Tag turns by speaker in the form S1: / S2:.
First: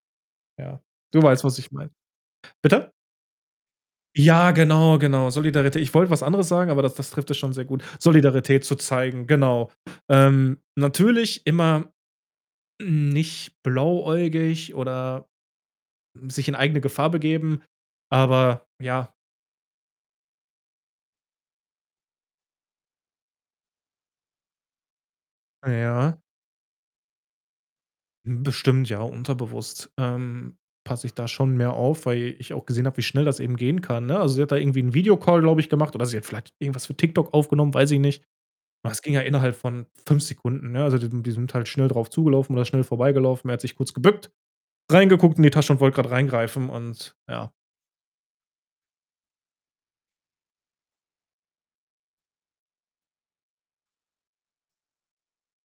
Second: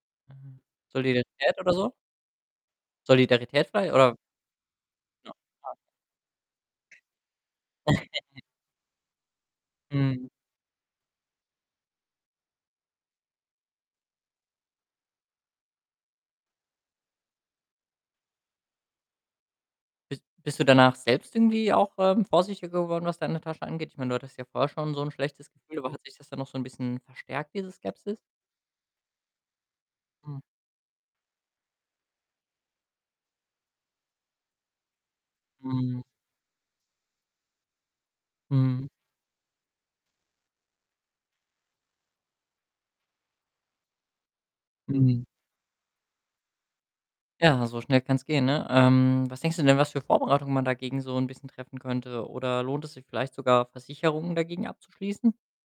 S1: Ah,
S2: Ja. Du weißt, was
S1: Solidarität
S2: ich
S1: oder
S2: meine.
S1: so?
S2: Bitte?
S1: Solidarität frei oder?
S2: Ja, genau, genau.
S1: Ja. [unintelligible]
S2: Solidaritä ich wollte was anderes sagen, aber das das trifft es schon sehr gut. Solidarität zu zeigen, genau.
S1: Mhm.
S2: Ähm, natürlich immer nicht blauäugig oder sich in eigene Gefahr begeben, aber ja.
S1: Bist bist du danach selbst irgendwie auch, ähm, vorsichtiger geworden, was deine Tasche angeht? Ich meine, du hattest ja vorher schon so 'n schlechtes Gefühl, aber hat sich
S2: Ja.
S1: das dann noch so 'n bisschen, verstärkt, diese Skepsis?
S2: Hm, bestimmt, ja, unterbewusst,
S1: Hm.
S2: ähm, passe ich da schon mehr auf, weil ich auch gesehen habe, wie schnell das eben gehen kann, ne? Also, sie hat da irgendwie 'n Videocall, glaube ich, gemacht
S1: Mhm.
S2: oder sie hat vielleicht irgendwas für Tik-Tok aufgenommen, weiß ich nicht.
S1: Mhm.
S2: Das ging ja innerhalb von 5 Sekunden, ne? Also, die sind die sind halt schnell drauf zugelaufen oder schnell vorbeigelaufen. Er hat sich kurz gebückt,
S1: Mhm.
S2: reingeguckt in die Tasche und wollt grad reingreifen und, ja.
S1: Ja, so schnell kann's gehen, ne? Ähm, was denkst du denn, was für Vorbereitungen man dagegen so 'n bisschen treffen könnte? Oder lohnt es sich vielleicht sogar, Versicherungen dagegen abzuschließen?